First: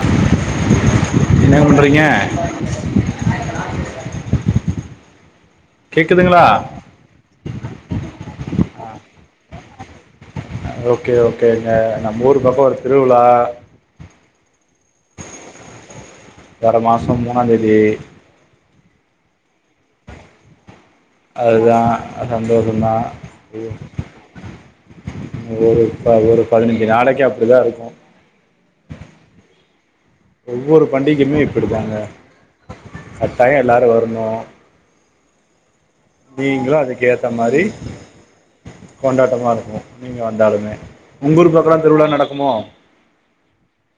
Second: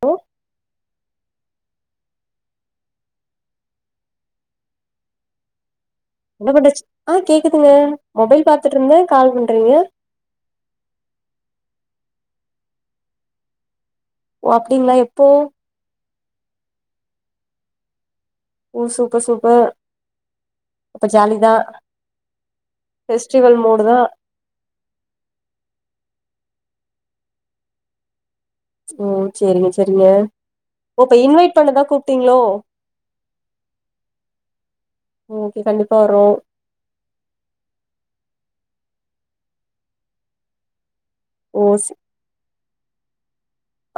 hello என்னப்பன்றீங்க கேக்குதுங்களா என்ன பண்ட்ர்ச்சு ஆ கேக்குதுங்க மொபைல் பாத்துட்டு இருந்தே கால் பண்றீங்க ஓகே ஓகேங்க நம் ஊரு பக்கோ ஒரு திருவிழா ஓ அப்டிங்களா எப்போ வற மாசோ மூணாந் தேதி ஓ சூப்பர் சூப்ப அதுதா அ சந்தோஷந்தா ஃபெஸ்டிவல் மூடு தா ஒரு ஒரு பதினஞ்சு நாளைக்கி அப்டிதா இருக்கு ம் செரிங்க செரிங்க ஓப்ப இன்வைட் பண்ணதா கூப்ட்டீங்களோ கட்டாயோ எல்லாரு வருணு ஓகே கண்டிப்பா வரோ நீங்களு அதுக்கு ஏத்த மாரி கொண்டாட்டமா இருக்கு நீங்க வந்தாலுமே உங்க ஊர் ஓ பக்கலா சே திருவிழா நடக்குமோ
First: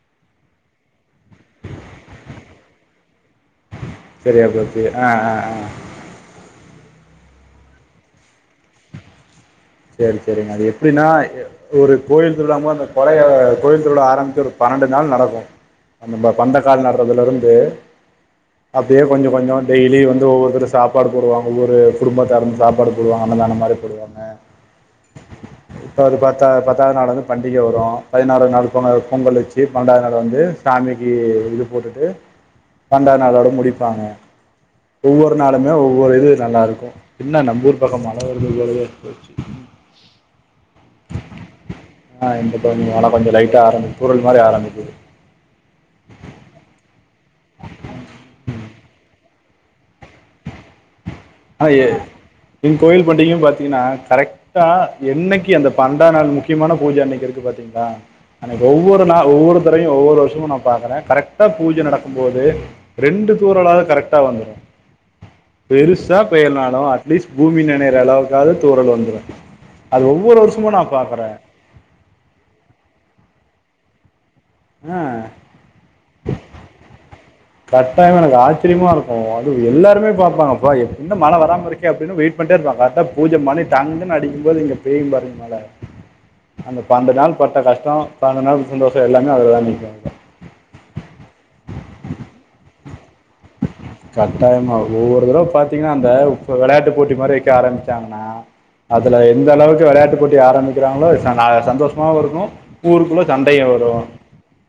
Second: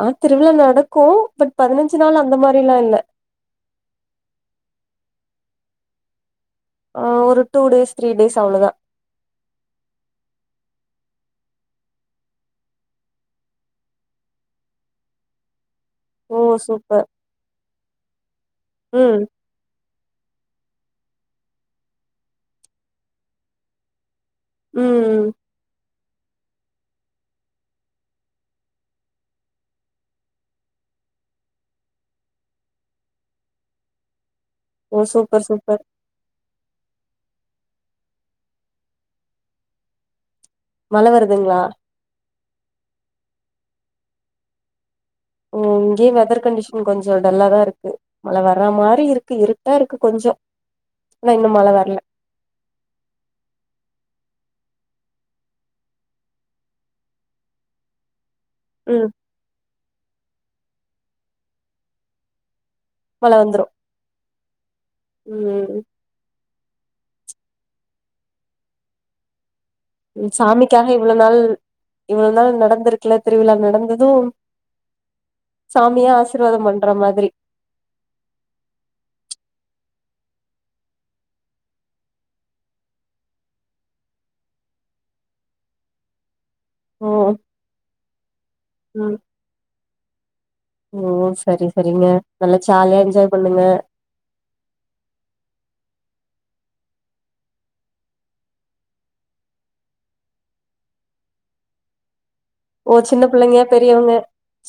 ஆ திருவிழா நடக்கு பட் பதினஞ்சு நாள் அந்த மாரி ல்லா இல்ல சரியா போச்சு ஆ ஆ ஆ ஒரு டூ டேஸ் த்ரீ டேஸ் அவ்ளதா சேரி செரிங்க அது எப்டினா எ ஒரு கோவில் திருவிழா போது அந்த கொலைய கோயில் திருவிழா ஆரம்பிச்சு ஒரு பன்னெண்டு நாளு நடக்கு நம்ப ஓ பந்தக்கால் சூப்பர் நடுறதுலருந்து அப்டியே ம் கொஞ்சோ கொஞ்சோ டெய்லியு வந்து ஒவ்வொருத்தரு சாப்பாடு போடுவாங்க ஒவ்வொரு குடும்பத்தாரும் சாப்பாடு போடுவாங்க அன்னதானம் மாறி போடுவாங்க ம்ம் இப்போ ஒரு பத்தா பத்தாவ்து நாளு வந்து பண்டிக வரு பதினாறாவ் நாளு போங்க பொங்கல் வச்சு பன்னெண்டாவ்து நாள் வந்து சாமிக்கி இது போட்டுட்டு பண்டாவ்து‌ நாளோட முடிப்பாங்க ஓ ஒவ்வொரு சூப்பர் நாளுமே சூப்பர் ஒவ்வொரு இது நல்லா இருக்கு இன்னா நம்ம ஊர் பக்கோ மழ வருது போலயே இருக்கு பேச்சி மழ வருதுங்களா ஆ இந்தடைமு மழ கொஞ்சோ லைட்டா தூறல் மாறி ஆரம்பிக்குது ஓ இங்கேயே வெதர் கண்டிஷனர் கொஞ்சோ டல்லா தா இருக்கு மழ வர்றா மாறி இருக்கு இருட்டா இருக்கு கொஞ்சோ ஆனா இன்னு மழ ஆ எ வரல என் கோயில் பண்டிகையு பாத்தீங்ன்னா கரெக்ட் டா என்னைக்கி அந்த பந்தா நாளு முக்கியமான பூஜ அன்னைக்கி இருக்கு பாத்தீங்களா அனைக்கி ஒவ்வொரு ம் நா ஒவ்வொரு தரையு ஒவ்வொரு வருஷமு நா பாக்குறே கரெக்டா பூஜ நடக்கும் போது மழ ரெண்டு வந்துரு தூரளாவுது கரெக்டா வந்துது ம் பெருசு தா‌ பெய்லனாலு அட்லீஸ்ட் பூமி நனையிற அளவுக்காது தூரல் வந்துரு அது ம் ஒவ்வொரு வருசமு நா சாமிக்காக இவ்ளோ பாக்குறே நாள் இவ்ளோ நாள் நடந்துருக்குல திருவிழா நடந்தது அ சாமியே ஆசிர்வாதோ பண்ற மாதிரி கட்டாயோ எனக்கு ஆச்சரியமா இருக்கு அது எல்லாருமே பாப்பாங்கப்பா என்ன மழ வரா மாரி இருக் கு அப்டின்னு வெயிட் பண்ட்டே இருப்பாங்க கரெக்டா பூஜ மணி டங்குன்னு அடிக்கு போது இங்க பெய்யு பாருங்க மழ அந்த ஓ பன்னென்டுநாள் பட்ட கஷ்டோ பன்னென்டுநாள் சந்தோஷோ ம் எல்லாமே அதுல தா இருக்கு ஓ சரி சரிங்க நல்லா ஜாலியா என்ஜாய் பண்ணுங்க கட்டாயமா ஒவ்வொரு தடவ பாத்திங்கன்னா அந்த வெளையாட்டு போட்டி மாரி வைக்க ஆரம்பிச்சாங்ன்னா அதுல எந்த அளவுக்கு வெளையாட்டு போட்டி ஆரம்பிக்றாங்ளோ சந்தோஷமாவு இருக்கு ஓ சின்ன புள்ளைங்க பெரியவங்க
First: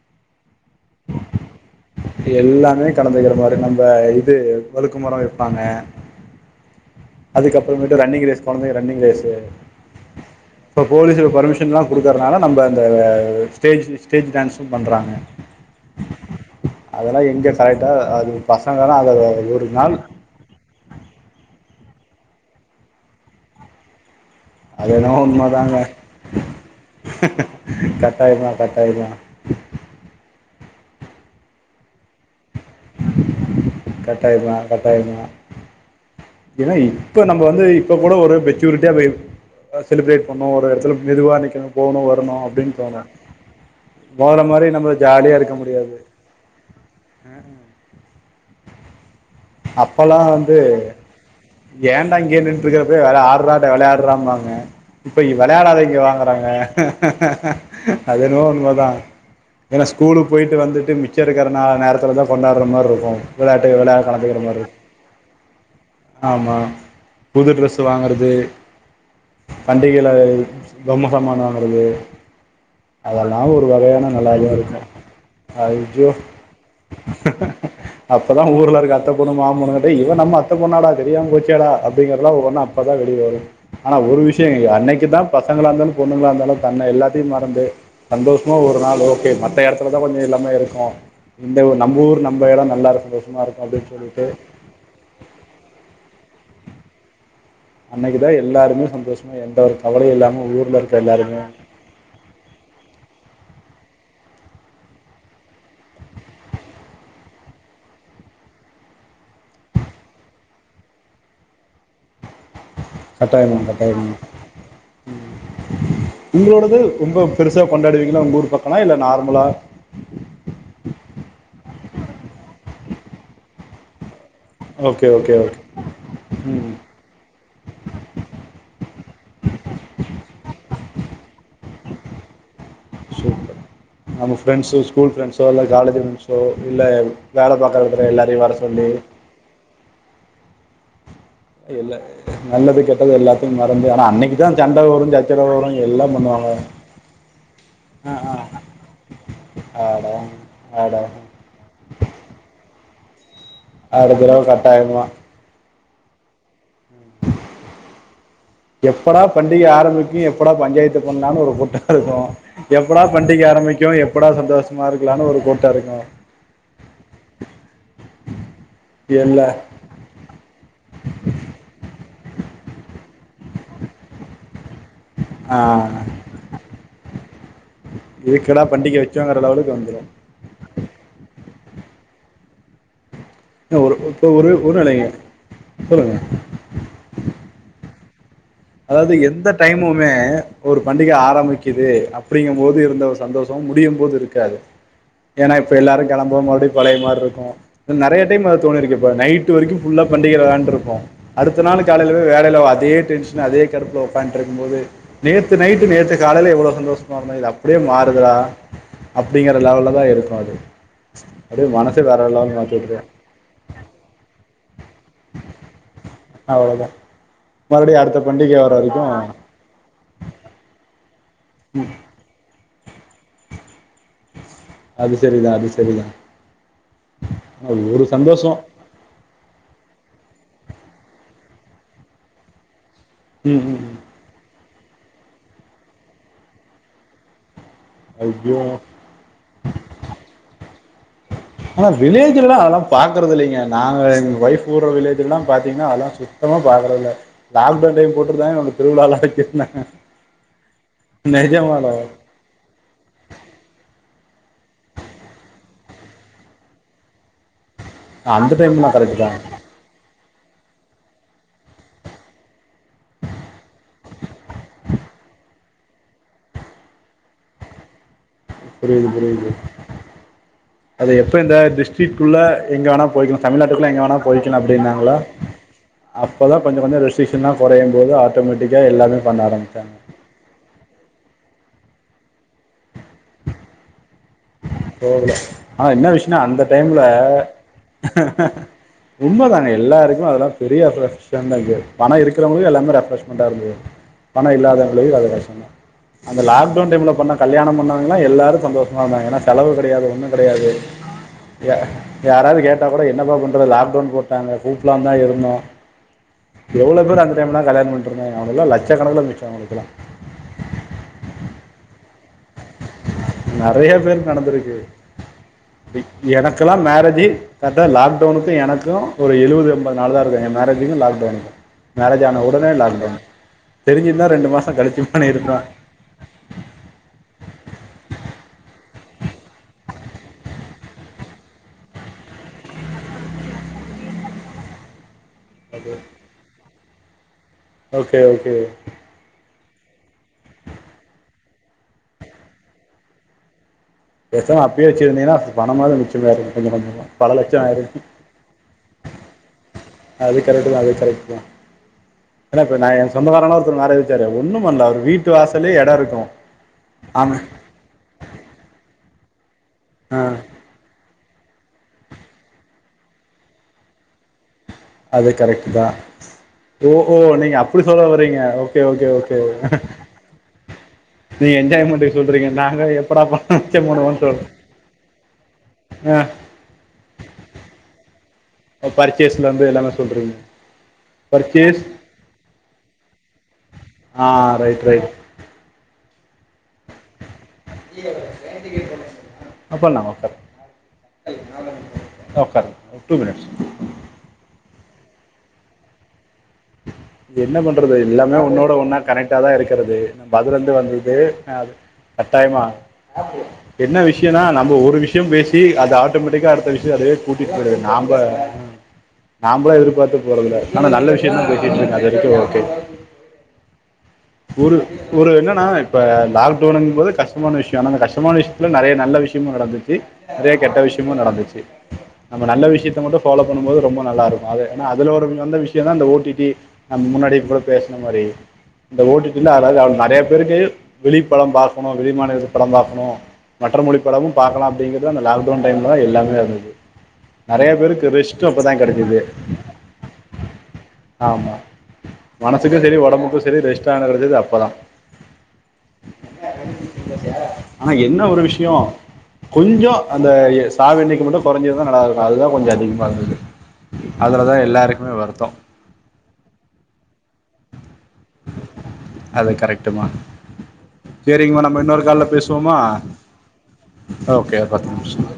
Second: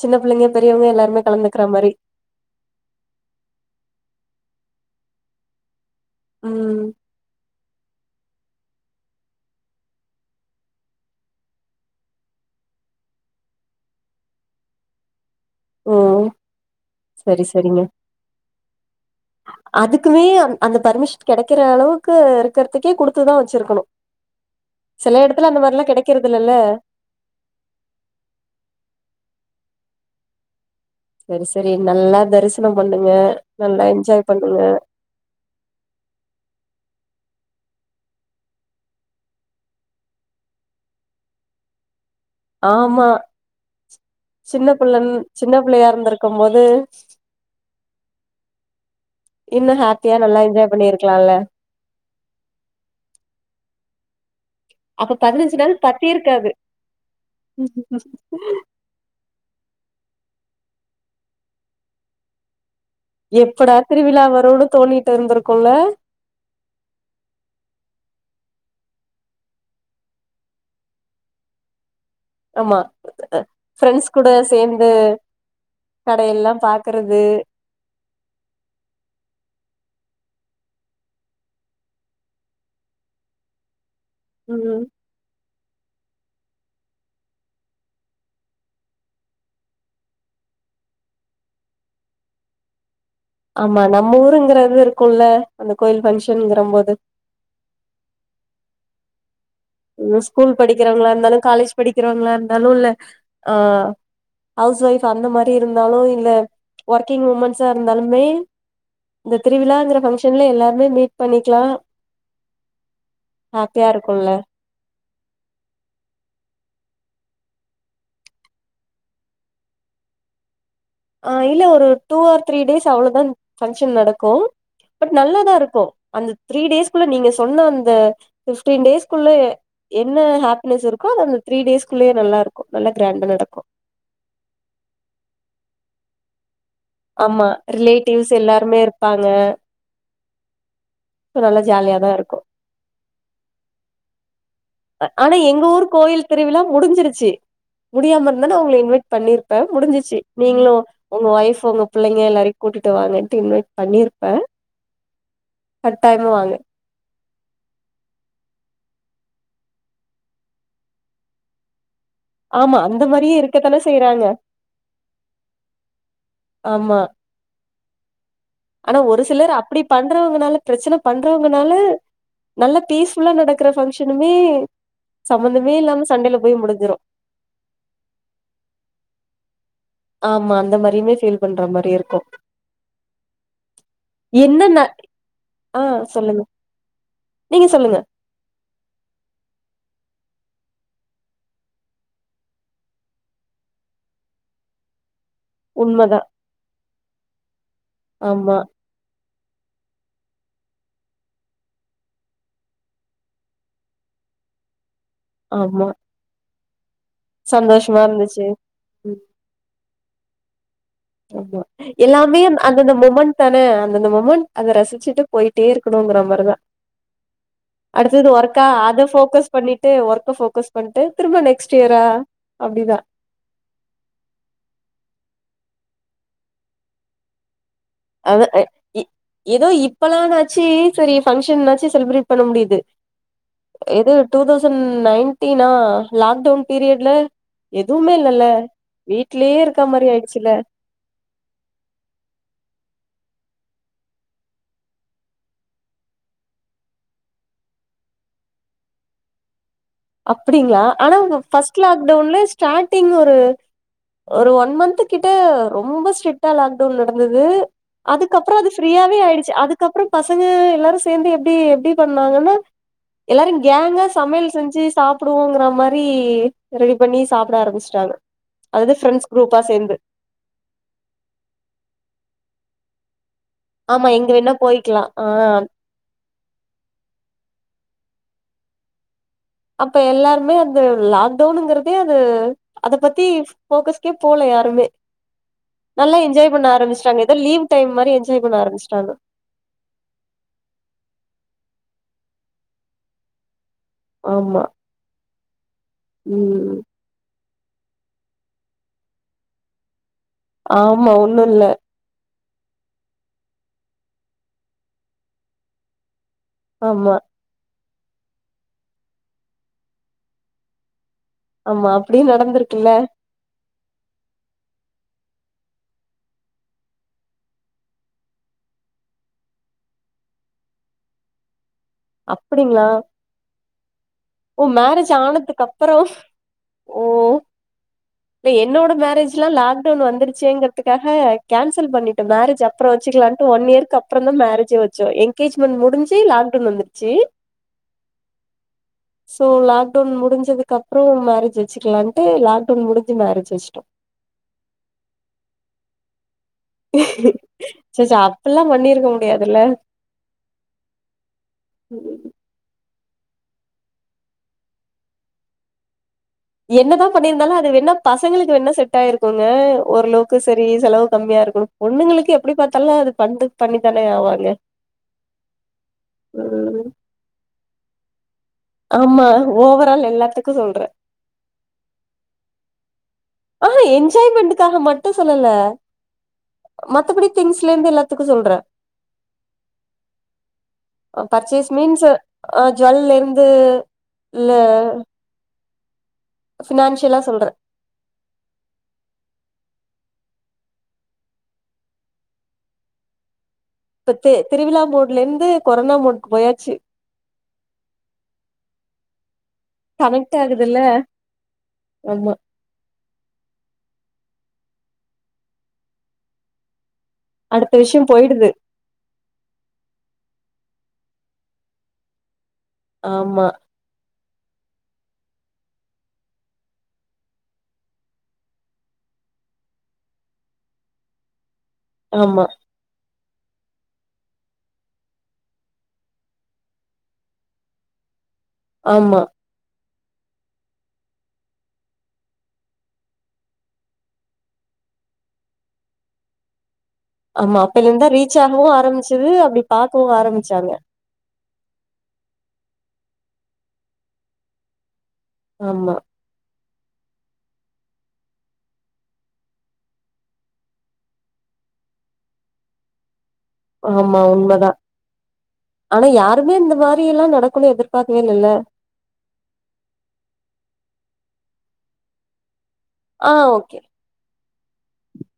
சின்ன புள்ளைங்க பெரியவங்க எல்லாருமே கலந்துக்குற மாரி எல்லாமே கலந்துக்குற மாரி நம்ம இது வழுக்குமரோ வைப்பாங்க ம் அதுக்கப்ற மேட்டு ரன்னிங் ரேஸ் கொழந்தைங்க ரன்னிங் ரேஸ்சு இப்போ போலீஸூங்க பர்மிஷன்லா குடுக்குறனால நம்ம அந்த ஸ்டேஜ் ஸ்டேஜ் டான்ஸு பண்றாங்க ஓ அதெல்லா சரி எங்க சரிங்க கரெக்டா அது பசங்கனா அது ஒரு நாள் அதுக்குமே அந் அந்த பர்மிஷ் கெடைக்கிற அளவுக்கு இருக்கற்துக்கே குடுத்துதா வச்சிருக்கணு அது சசெல எடத்துல அந்த மாரில்லா கெடைக்றதுல்லல்ல கட்டாயமா கட்டாயமா செரி செரி நல்லா தரிசனோ பண்ணுங்க நல்லா என்ஜாய் பண்ணுங்க கட்டாயமா ஏன்னா இப்ப நம்ம வந்து இப்ப கூட ஒரு மெச்சூரிட்டியா பெயிரு செலிப்ரேட் பண்ணு ஒரு எடத்துல மெதுவாக நிக்கனு போனு வரணு அப்டின் தோணு ஆமா போற மாறி நம்ம ஜாலியா இருக்க முடியாது க்கும்போது அ இன்னு ஹாப்பியா அப்போல்லாம் நல்லா வந்து என்ஜாய் பண்ணிருக்லால்ல ஏன்டா இங்கேயே நின்னுட்ருக்க போய் ஆட்ற வெளையாட்றாம்பாங்க அப்ப இப்ப பதினஞ்சு நாள் வெளையாடாதிங்கடாங்றாங்க பத்திருக்காது அது என்னமோ உண்மதா ஏன்னா ஸ்கூலுக்கு பொய்டு வந்துட்டு மிச்சோ இருக்கிற நேரத்துலதா கொண்டாட்ற மாரி இருக்கு எப்படா திருவிழா வருன்னு தோணிட்ருந்திருக்குல்ல ஆமா புதுட்ரெஸ் வாங்கறது பண்டிகையில பொம்மசாமான் வாங்குறது ஆமா அதெல்லா ஒரு வகையான ஃப்ரெண்ட்ஸ் கூட நல்லாதா இருக்கு சேந்து ஐயோ கடையெல்லா பாக்குறது அப்பதா ஊர்ல இருக்க‌ அத்த பொண்ணு மாமா பொண்ணு இவ நம்ம அத்த பொண்ணாடா தெரியாம போச்சேடா அப்டிங்கிறதுல ஒவொண்ணா அப்பதா வெளியவரு ஆனா ஒரு விஷ்யோ ம் அன்னைக்குதா பசங்களா இருந்தாலு பொண்ணுங்களா இருந்தாலு பண்ண எல்லாத்தையு மறந்து சந்தோஷமா ஒரு நாள் ஓகே மத்த எடத்துலதா கொஞ்சோ எல்லாமே இருக்கு இந்த நம்ம ஊர் நம்ம எடோ நல்ல இருக்கு சந்தோஷமா இருக்கு ஆமா அப்டின்னு நம்ம ஊருங்றது இருக்குல்ல அந்த கோயில் பங்க்ஷன்ங்ர போது அன்னைக்குதா எல்லாருமே சந்தோஷமா எல்லாருக்கு இனிமே ஸ்கூல் படிக்றவங்ளா இருந்தாலு காலேஜ் படிக்றவங்ளா இருந்தாலு இல்ல அ ஹவுஸ் ஒய்ஃப் அந்த மாரி இருந்தாலு இல்ல ஒர்க்கிங் உமன்ஸா இருந்தாலுமே இந்த திருவிழாங்கிற ஃபங்க்ஷன்ல எல்லாருமே மீட் பண்ணிக்கலா கட்டாயமா ஹாப்பியா கட்டாயமா இருக்குல்ல உங்களோடது ரொம்ப பெருசா கொண்டாடுவீங்களா உங்க ஊர் பக்கனா இல்ல நார்மலா ஆ இல்ல ஒரு டூ ஆர் த்ரீ டேஸ் அவ்ளோதா ஃபங்க்ஷன் நடக்கு ஓகே பட் ஓகே நல்லா ஓகே தா இருக்கு அந்த த்ரீ ம் டேஸ் ள்ள நீங்க சொன்ன அந்த ஃபிப்டீன் டேஸ்க்குள்ளே என்ன ஹாப்பினஸ் இருக்கோ அது அந்த த்ரீ டேஸ்குள்ளயே நல்லா இருக்கு நல்லா கிரேண்டா சூப்பர் நடக்கு நம்ம ஃப்ரண்ட்ஸ்சு ஸ்கூல் ஃப்ரண்ட்ஸ்ஸ எல்ல காலேஜ் ஜோ இல்ல வேல பாக்குற எடத்துல எல்லாரையு வர சொல்லி சொல்லுங்க இல்ல ஜாலியாதா இருக்கு நல்லது கெட்டது எல்லாத்தையு மறந்து ஆனா அன்னைக்கு யா சண்ட வரு ஆனா சச்சரவு எங்க வரு ஊர் எல்லாம் கோயில் பண்ணுவாங்க திருவிழா முடிஞ்சிருச்சு ஆ முடியாம ஆ இருந்தனா உங்கள இன்வைட் பண்ணிருப்பே ஆடா முடிஞ்சிச்சு நீங்களு ஆடா உங்க ஒய்ஃப்பு உங்க புள்ளைங்க எல்லாரையு கூட்டிட்டு வாங்கன்ட்டு இன்வைட் அடுத்த பண்ணிருப்பே தடவை கட்டாயமா கட்டாயமா வாங்க எப்படா பண்டிகை ஆரம்பிக்கு எப்படா பஞ்சாயத்து பண்லான்னு ஒரு கூட்டோ இருக்கு ஆமா எப்படா அந்த மாரியே பண்டிகை இருக்கத்தானே ஆரம்பிக்கு செய்யறாங்க எப்படா சந்தோஷமா இருக்கலான்னு ஒரு கூட்ட இருக்கு ஆமா ஆனா ஒரு இல்லை சிலர் அப்படி பண்றவங்கனால பிரச்சன பண்றவங்கனால நல்லா பீஸ்ஃபுல்லா நடக்கற பங்க்ஷனுமே ஆ சம்மந்தமே இல்லாம சண்டையில போய் முடிஞ்சிரு எதுக்குடா பண்டிகை வச்சாங்ககிற லெவளுக்கு வந்துரு ஆமா அந்த மாரியுமே ஃபீல் பண்ற மாரி இருக்கு ஒரு இப்போ ஒரு ஒரு என்னன்ன நிலைங்க ஆ சொல்லுங்க நீங்க சொல்லுங்க அதாவது எந்த டைமுமே ஒரு பண்டிக ஆரம்பிக்குது அப்படிங்கும் போது இருந்த ஒரு சந்தோ ஷம் முடியும் போது இருக்காது ஏன்னா இப்ப எல்லாரு உண்மதா கெளம்பு போது பழையமார்ருக்கு நறைய டைம் ஆமா அது தோனிருக்கு இப்ப நை ட்டு வரைக்கும் ஃபுல்லா பண்டிகைதான்ருக்கு அடுத்த நாளு காலையில வேலைல அதே டென்ஷன் அதே கடப்புல ஒக்கான்ருக்கும் போது நேத்து நைட்டு ஆமா நேத்து காலைல எவ்ளோ சந்தோஷ மா இருந்தோ இது அப்படியே சந்தோஷமா மாறுதுடா இருந்துச்சு ம் அப்படிங்கற லெவல்ல தா இருக்கு அது ஆமா அப்படியே மனசே வேற எல்லாமே லெவல் மாத்தி அந்தந்த விட்ரும் மொமெண்ட் தானே அந்தந்த மொமெண்ட் அத ரசிச்சு ட்டு போயிட்டே இருக்கணுங்கிற மாரிதா அவ்ளோதா மறுபடியு அடுத்த அடுத்தது பண்டிகை ஒர்கா வர வரைக்கு அத போக்கஸ் பண்ணிட்டு ஒர்க்க போக்கஸ் பண்ட்டு திரும்ப நெக்ஸ்ட் ம் இயரா அப்படிதா அது செரிதா அது செரிதா அ ஊரு அத இ ஏதோ இப்பல்லாம்னாச்சு சரி பங்க்ஷன்னாச்சு செலிப்ரேட் பண்ண முடியுது ம் ம் எதோ டூ தௌசண்ட் நைன்டீனா லாக்டவுன் பீரியட்ல எதும்மே இல்லல்ல ஐயோ வீட்லயே இருக்க மாரி ஆயிடுச்சுல ஆனா வில்லேஜ்ல்லலா அல்லா பாக்கறது இல்லைங்க நாங்க எங்க ஒய்ஃப் கூட வில்லேஜ்ல்ல தா பாத்தீங்ன்னா அல்லா சு த்தமா பாக்குறல்ல லாக்டவுன் டைம் போட்டு தா என்னோட திருவிழால்லா [unintelligible] அப்டிங்ளா ஆனா ஃபர்ஸ்ட் லாக்டவுன்ல ஸ்டார்டிங் ஒரு ஒரு ஒன் மந்த்து கிட்ட ரொம்ப ஸ்ட்ரிட்டா லாக்டவுன் நடந்துது அந்த அதுக்கப்றோ அது டைம்லா ஃப்ரீயாவே கரெக்ட் தா ஆயிடுச்சி அதுக்கப்றோ பசங்க எல்லாரு சேந்து எப்டி எப்டி பண்ணாங்கன்னா எல்லாரு கேங்கா சமையல் செஞ்சு சாப்புடுவோங்கறா மாரி ரெடி பண்ணி சாப்ட ஆரம்பிச்ட்டாங்க அது புரியுது ஃப்ரெண்ட்ஸ் புரியுது குரூப்பா சேந்து அது எப்ப இந்த டிஸ்டிக்குள்ள எங்க வேணா போயிக்கலா தமிழ்நாட்டுக்குள்ள எங்க ஆமா வேணா போயிக்கலா போய்க்கலா அப்டின்னாங்களா ஆ அப்போ தா கொஞ்ச கொஞ்ச ரெஸ்டிக்ன்ஷலா கொறையும் போது ஆட்டோமேட்டிக்கா எல்லாமே பண்ண ஆ அப்ப எல்லாருமே அந்த லாக்டவுனுங்கறதே அது அத பத்தி போஃக்கஸ்கே போல யாருமே போகல ஆனா என்ன நல்லா விஷயம்னா என்ஜாய் அந்த பண்ண டைம்ல ஆரம்ச்சுட்டாங்க ஏதோ லீவ் டைம் மாரி என்ஜாய் பண்ண ஆரம்ச்பிச்ட்டாங்க உண்ம தாங்க எல்லாருக்கோ அதெல்லா பெரிய ரெஃப்ரஷமெண்டா இருக் பணோ இருக்கிறவங்களுக் எல்லாமே ரெஃப்ரெஷ்மெண்ட்டா இருக்கு பண ஆமா இல்லாதவங்களுக்கு அது கஷ்ட்டோந்தா அந்த ம் லாக்டவுன் டைம்ல பண்ண கல்யாணோ பண்ணவங்களா எல்லாரு சந்தோஷமா ஆமா ஏன்னா செலவு கெடயாது ஒன்னு கெடயாது ஆமா ஒண்ணு இல்ல ய யாராது கேட்டா கொட என்னப்பா பண்ற லாக்டவுன் போட்டாங்க கூப்லாந்தா இருந்த எவ்ளோ ஆமா பேர் அந்த டைம்லா கல்யாணோ பண்ணிட்ருந்தாங்க அவுங்கல்லா லட்சக்கணக்குல்ல மிச்சோ அவுங்களுக்குல்லா ஆமா அப்டியு நடந்திருக்குல்ல நறைய பேர்க்கு நடந்திருக்கு எனக்கல்லா மேரஜ்ஜு கரெட்டா லாக்டவுனுக்கு எனக்கோ ஒரு எழுபது எம்பது நாள் தா இருக்கோ எ மேரேஜுக்கோ லாக்டவுனுக்கோ மேரேஜ் ஆன ஒடனே அப்டிங்களா லாக்டவுன் தெரிஞ்சிருந்தா ரெண்டு மாசோ கழிச்சி பண்ணி இருக்லா பறோஸ் ஓ எ என்னோட மேரேஜ்லா லாக்டவுன் வந்துருச்சேங்கிறதுக்காக கேன்சல் பண்ணிட்டோ மேரேஜ்ஜ அப்றோ வச்சிக்லான்ட்டு ஒன் இயர்க்கு அப்றோந்தா மேரஜே வச்சோ எங் கேஜ்மென்ட் முடிஞ்சி லாக்டவுன் வந்துச்சி ஓகே ஓகே சோ லாக்டவுன் முடிஞ்சதுக்கு அப்றோ மேரேஜ் வச்சுக்கலான்ட்டு லாக்டவுன் முடிஞ்சு மேரேஜ் வச்ட்டோ பேசாம அப்பே வச்சிருந்திங்கன்னா பணமாது மிச்சோ ஆயிருக்கோ கொஞ்ச கொஞ்சமா பல லட்சோ ஆயிருக்கு சேச்சே அப்பல்லா பண்ணிருக்க முடியாதுல்ல அது கரெட்டு தா அது கரெட்டு தா ஏன்னா இப்ப நா எ சொந்தக்கார அண்ணா ஒருத்தர் மேரேஜ் வச்சாரு ஒண்ணும் பண்ல்ல அவரு வீட்டு வாசலே எடோ இருக்கோம் என்னதா பண்ணியிருந்தாலு அது வேணா பசங்களுக்கு வேணா செட் ஆயிருக்கோங்க ஆ ஓரளவுக்கு செ நீங்க செலவு கம்மியா இருக்கனோ பொண்ணுங்களுக்கு எப்டி பாத்தாலு அது பண்து பண்ணிதான ஆவாங்க அது கரெட்டு தா ம் ஓஹோ ஓ நீங்க அப்டி சொல்லவறீங்க ஆமா ஓவரால் எல்லாத்துக்கு சொல்ற நீங்க என்ஜாய்மென்ட்டுக்கு சொல்றீங்க நாங்க எப்படாப்பா ஆஹா என்ஜாய்மெண்ட்டுக்காக மட்டு சொல்லல ஆ மத்தபடி திங்ஸ்லருந்து எல்லாத்துக்கு சொல்ற பர்ச்சேஸ்லருந்து எல்லாமே சொல்றீங்க பர்ச்சேஸ் அ ஜுவல்லருந்து அ ரைட் ரை ஃபினான்ஷியலா சொல்ற ஆ பண்லா ஒர்க் ஒரு டூ மினிட்ஸ் இப்ப து திருவிழா மோட்லந்து கொரோனா மோடுக்கு போயாச்சு என்ன பண்றது எல்லாமே ஒன்னோட ஒன்னா கனெக்ட் டாதா இருக்கறது நம்ம கனெக்ட் அதுல இருந்து ஆகுதுல்ல வந்தது ஆமா கட்டாயமா என்ன விஷயனா நம்ம ஒரு விஷ்யோம் பேசி அது ஆட்டோமேட்டிக்கா அடுத்த விஷியோம் அதே முட்டி அடுத்த போடுது விஷயோ நாங்க போயிடுது நாம் ப எதிர்பாத்து போறதுல்ல க ஆனா நல்ல விஷ்யோம் தா பேசிட்டு இருக்கா அது வரைக்கு ஓகே ஆமா ஒரு ஒரு என்னன்னா இப்ப லாக்டவுனுங் போது கஷ்ட்டமான விஷயோ அனா அந்த கஷ்டமான விஷயத்துல நறைய நல்ல விஷயமு நடந்துச்சி நறையா கெட்ட விஷயமு நடந்துச்சு ஆமா நம்ம நல்ல விஷயத்த மட்டு ஃபாலோ பண்ணும்போது ரொம்ப நல்லா இருக்கு அது ஏன்னா அதுல ஒரு வந்த விஷயோன்னா அந்த ஓ டி டி நம்ம முன்னாடி கூட பேசுன மாரி இந்த ஓ ஆமா டி டில அதாவது [unintelligible] நறையா பேருக்கு வெளிப்படோ பாக்கணு வெளி மாநிலப் படோ பாக்கணு மற்ற மொழிப்படமு பாக்கலா அப்படிங்கறது அந்த லாக்டவுன் டைம்ல தா எல்லாமே வந்துது ஆமா அப்பைலந்தா ரீச் ஆகவு கிடைச்சிது ஆரம்பிச்சுது அப்டி பாக்கவு ஆரம்பிச்சாங்க ஆமா மனசுக்கு செரி ஒடம்புக்கு செரி ரெஸ்ட் [unintelligible] கெடச்சது அப்பதா ஆமா அனா என்ன ஒரு விஷயோ கொஞ்சோ அந்த சாவு எண்ணிக்க மட்டு கொறஞ்சிருந்தா நல்லா இருக்கு அதுதா கொஞ்ச அதிகமா இருந்துது அதுலதா எல்லாருக்குமே வருத்தோ அனா யாருமே இந்த மாரி எல்லா நடக்குன் எதிர்பாக்கவே இல்லல்ல அது கரட்டுமா சேரிங்மா நம்ம இன்னொரு கால்ல பேசுவோமா ஆ ஓகே ஓகே ஒரு பத்து நிம்ஸோ